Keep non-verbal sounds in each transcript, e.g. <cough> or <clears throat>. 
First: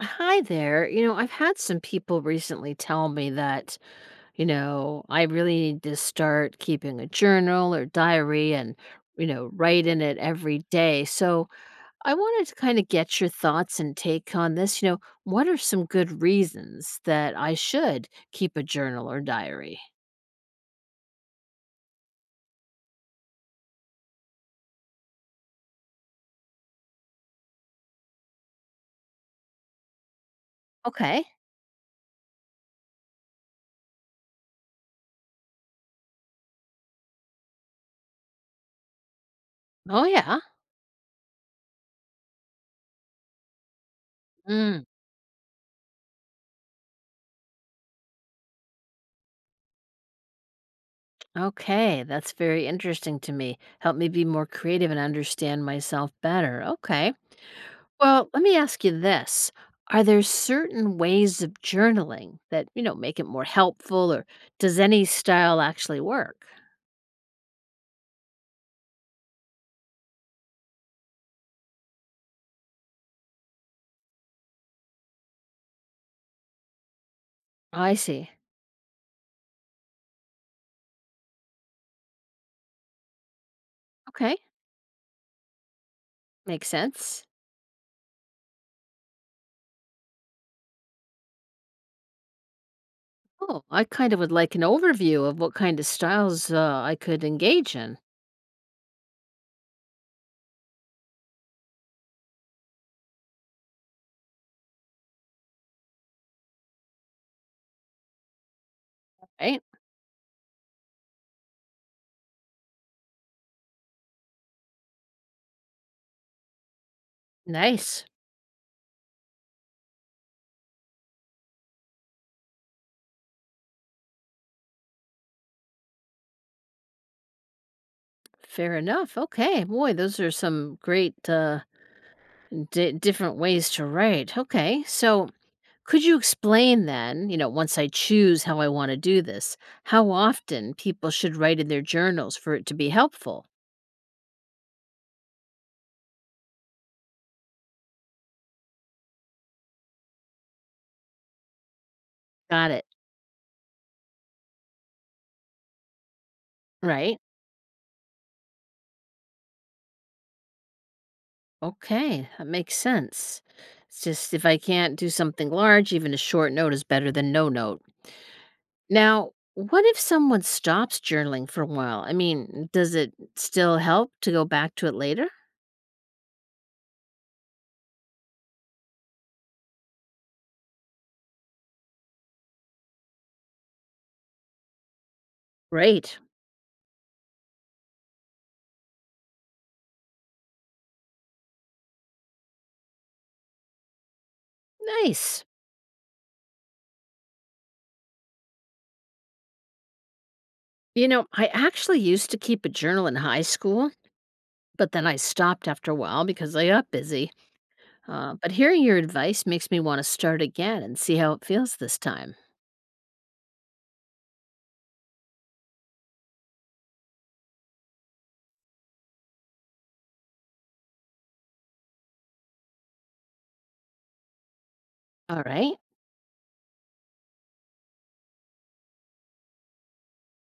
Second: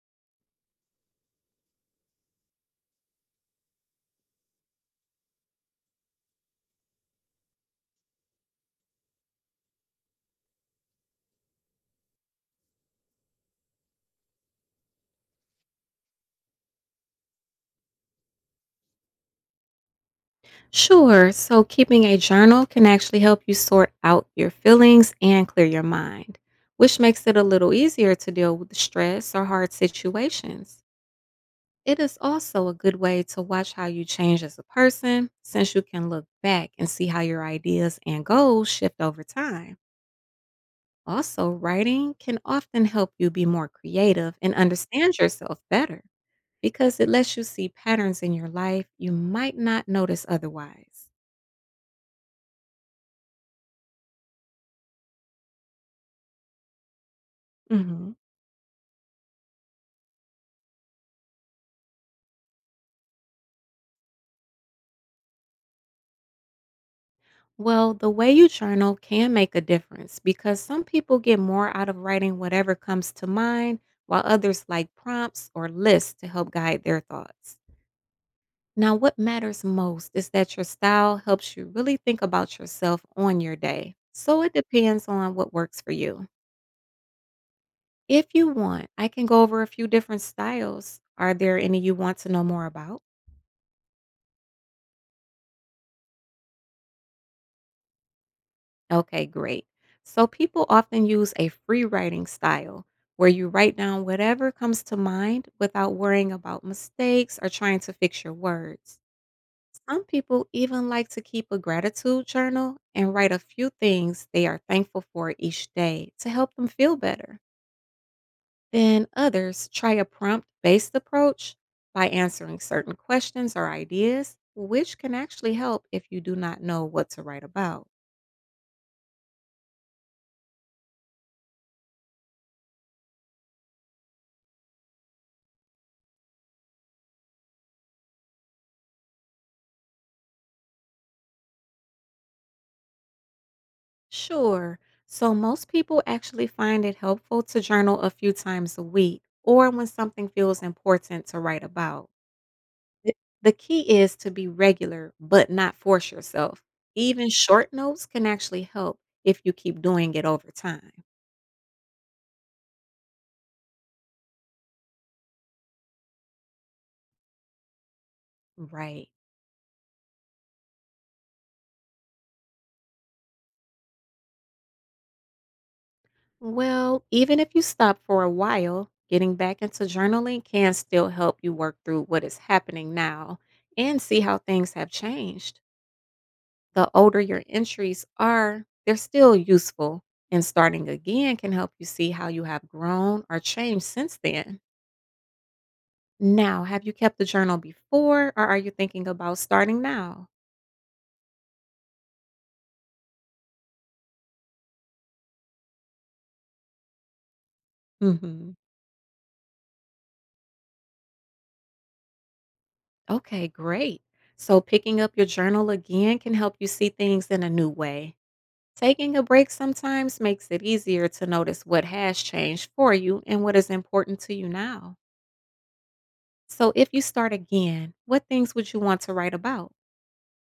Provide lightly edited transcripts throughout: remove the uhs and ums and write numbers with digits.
Hi there. I've had some people recently tell me that, I really need to start keeping a journal or diary and, write in it every day. So I wanted to kind of get your thoughts and take on this. What are some good reasons that I should keep a journal or diary? Sure. So, keeping a journal can actually help you sort out your feelings and clear your mind, which makes it a little easier to deal with stress or hard situations. Okay. It is also a good way to watch how you change as a person, since you can look back and see how your ideas and goals shift over time. Oh, yeah. Also, writing can often help you be more creative and Mm, understand yourself better because it lets you see patterns in your life you might not notice otherwise. okay. That's very interesting to me. Help me be more creative and understand myself better. Okay. Mhm. Well, let me ask you this. Are there certain ways of journaling that, make it more helpful, or does any style actually work? Well, the way you journal can make a difference because some people get more out of writing whatever comes to mind, while others like prompts or lists to help guide their thoughts. I see. Now, what matters most is that your style helps you really think about yourself on your day. Okay. So it depends on what works for you. Makes sense. If you want, I can go over a few different styles. Are there any you want to know more about? Oh, I kind of would like an overview of what kind of styles I could engage in. Okay, great. So people often use a free writing style where you write down whatever comes to mind without worrying about mistakes or trying to fix your words. Right? Some people even like to keep a gratitude journal and write a few things they are thankful for each day to help them feel better. Nice. Then others try a prompt based approach by answering certain questions or ideas, which can actually help if you do not know what to write about. Fair enough. Okay. Boy, those are some great di different ways to write. Okay. So, could you explain then, once I choose how I want to do this, how often people should write in their journals for it to be helpful? Sure. So most people actually find it helpful to journal a few times a week or when something feels important to write about. Got it. The key is to be regular, but not force yourself. Right. Even short notes can actually help if you keep doing it over time. Okay. That makes sense. It's just if I can't do something large, even a short note is better than no note. Right. Now, what if someone stops journaling for a while? I mean, does it still help to go back to it later? Well, even if you stop for a while, getting back into journaling can still help you work through what is happening now and see how things have changed. Great. The older your entries are, they're still useful, and starting again can help you see how you have grown or changed since then. Nice. Now, have you kept a journal before, or are you thinking about starting now? I actually used to keep a journal in high school, but then I stopped after a while because I got busy. But Hmm. hearing your advice makes me want to start again and see how it feels this time. Okay, great. So, picking up your journal again can help you see things in a new way. Taking a break sometimes makes it easier to notice what has changed for you and what is important to you now. All right. So, if you start again, what things would you want to write about?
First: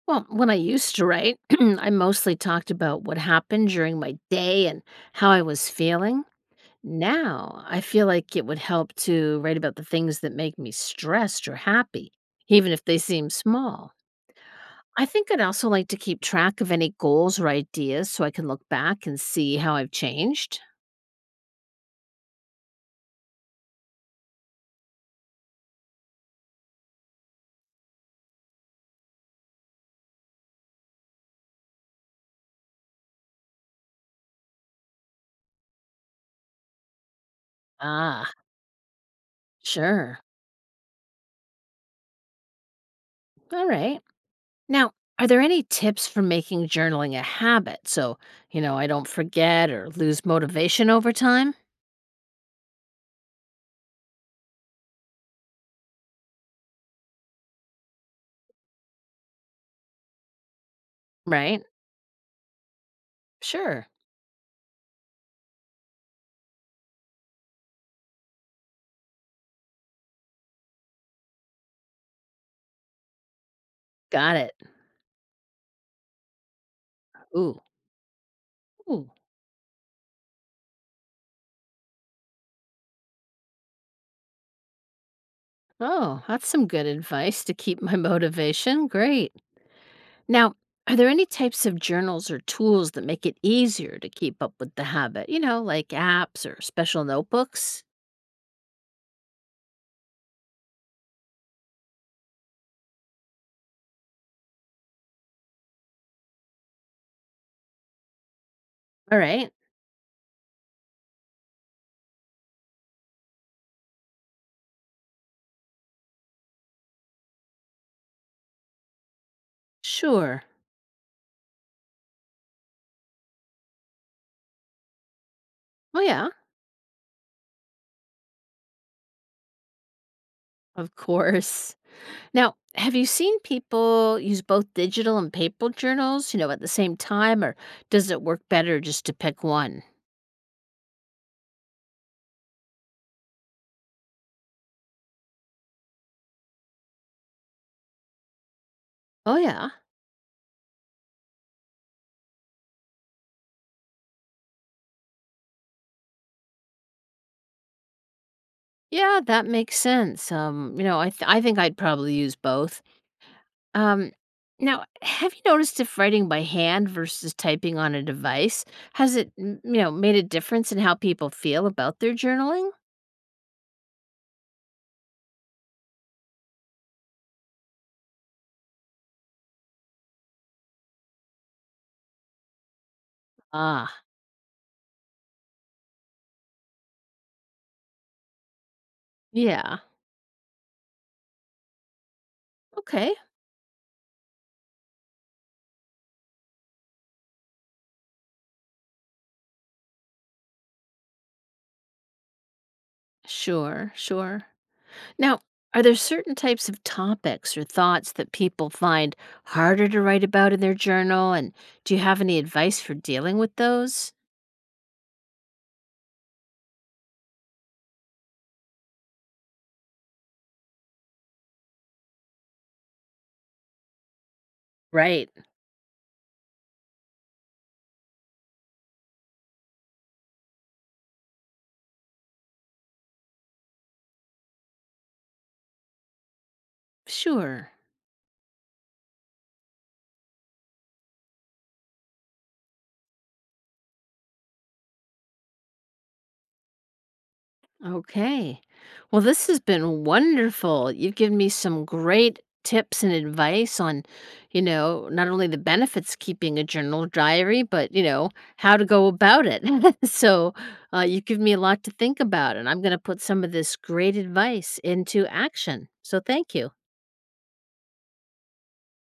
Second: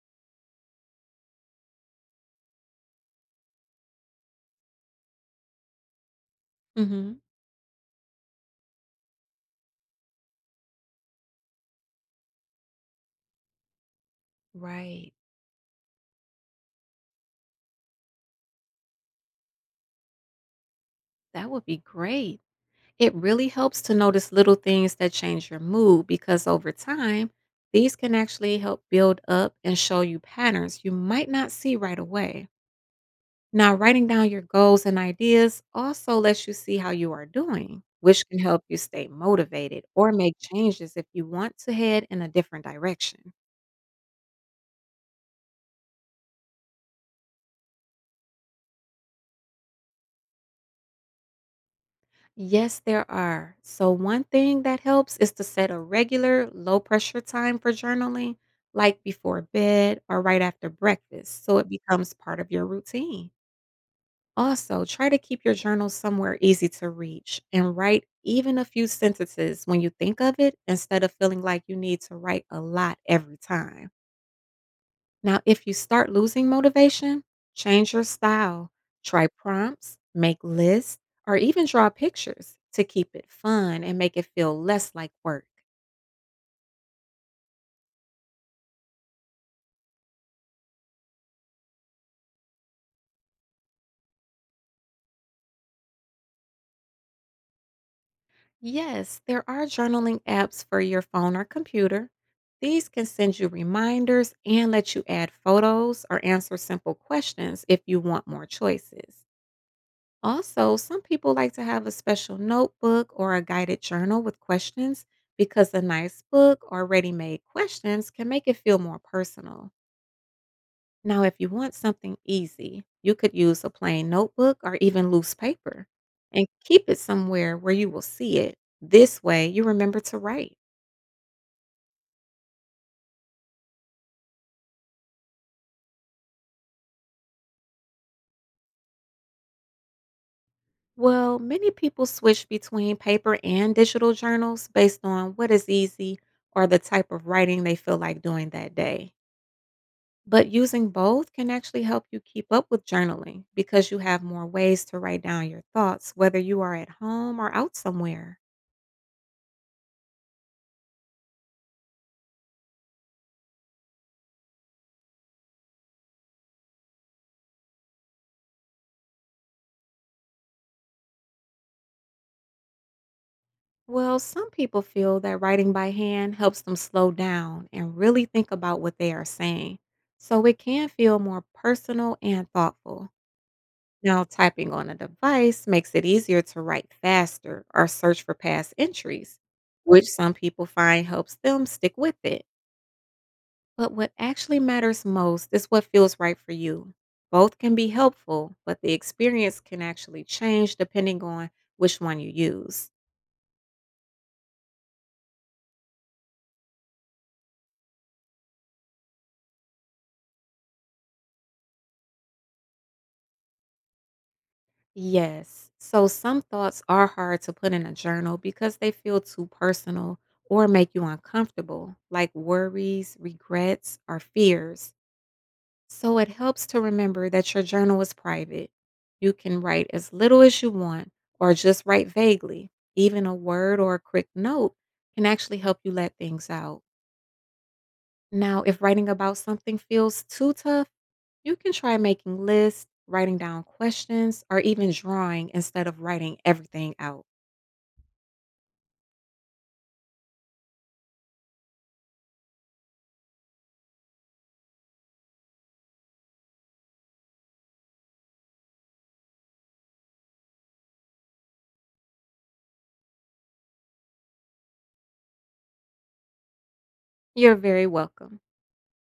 Well, when I used to write, <clears throat> I mostly talked about what happened during my day and how I was feeling. Hmm. Now, I feel like it would help to write about the things that make me stressed or happy, even if they seem small. I Right. think I'd also like to keep track of any goals or ideas so I can look back and see how I've changed. That would be great. It really helps to notice little things that change your mood because over time, these can actually help build up and show you patterns you might not see right away. Now, writing down your goals and ideas also lets you see how you are doing, which Ah, can help you stay motivated or sure. make changes if you want to head in a different direction. All right. Now, are there any tips for making journaling a habit so, I don't forget or lose motivation over time? Yes, there are. So, one thing that helps is to set a regular low pressure time for journaling, like before bed or right after breakfast, so Right? it becomes part of your routine. Sure. Also, try to keep your journal somewhere easy to reach and write even a few sentences when you think of it instead of feeling like you need to write a lot every time. Got it. Now, if you start losing motivation, Ooh. change your style. Ooh. Try prompts, make lists, or even draw pictures to keep it fun and make it feel less like work. Oh, that's some good advice to keep my <laughs> motivation. Great. Now, are there any types of journals or tools that make it easier to keep up with the habit? Like apps or special notebooks? Yes, there are journaling apps for your phone or computer. These can send you reminders and let you add photos or answer simple questions if you want more All choices. right. Also, some people like to have a special notebook or a guided journal with questions because a nice book or ready made questions can make it feel more personal. Sure. Now, if you want something easy, you could use a plain notebook or even loose paper Oh, yeah. and keep it somewhere where you will see it. This way, you remember to write. Of course. Now, have you seen people use both digital and paper journals, at the same time, or does it work better just to pick one? Well, many people switch between paper and digital journals based on what is easy or the type of writing they feel like doing that day. Oh yeah, But using both can actually help you keep up with journaling because you have more ways to write down your thoughts, whether you are at home or out somewhere. yeah, that makes sense. I think I'd probably use both. Um, now, have you noticed if writing by hand versus typing on a device has it made a difference in how people feel about their journaling? Well, some people feel that writing by hand helps them slow down and really think about what they are saying. So it can feel more personal and thoughtful. Ah, Now, typing on a device makes it easier to write faster or search for past entries, yeah, which some people find helps them stick with it. okay, But what actually matters most is what feels right for you. Both can be helpful, but the experience can actually change depending on which one you use. sure, sure. Now, are there certain types of topics or thoughts that people find harder to write about in their journal? And do you have any advice for dealing with those? Yes, so some thoughts are hard to put in a journal because they feel too personal or make you uncomfortable, like worries, regrets, or fears. Right. So it helps to remember that your journal is private. You can write as little as you want or just write vaguely. Even a word or a quick note can actually help you let things out. Sure. Now, if writing about something feels too tough, you can try making lists, writing down questions, or even drawing instead of writing everything out. Okay. Well, this has been wonderful. You've given me some great tips and advice on, not only the benefits of keeping a journal diary, but, how to go about it. <laughs> So you've given me a lot to think about, and I'm going to put some of this great advice into action. So thank you. You're very welcome.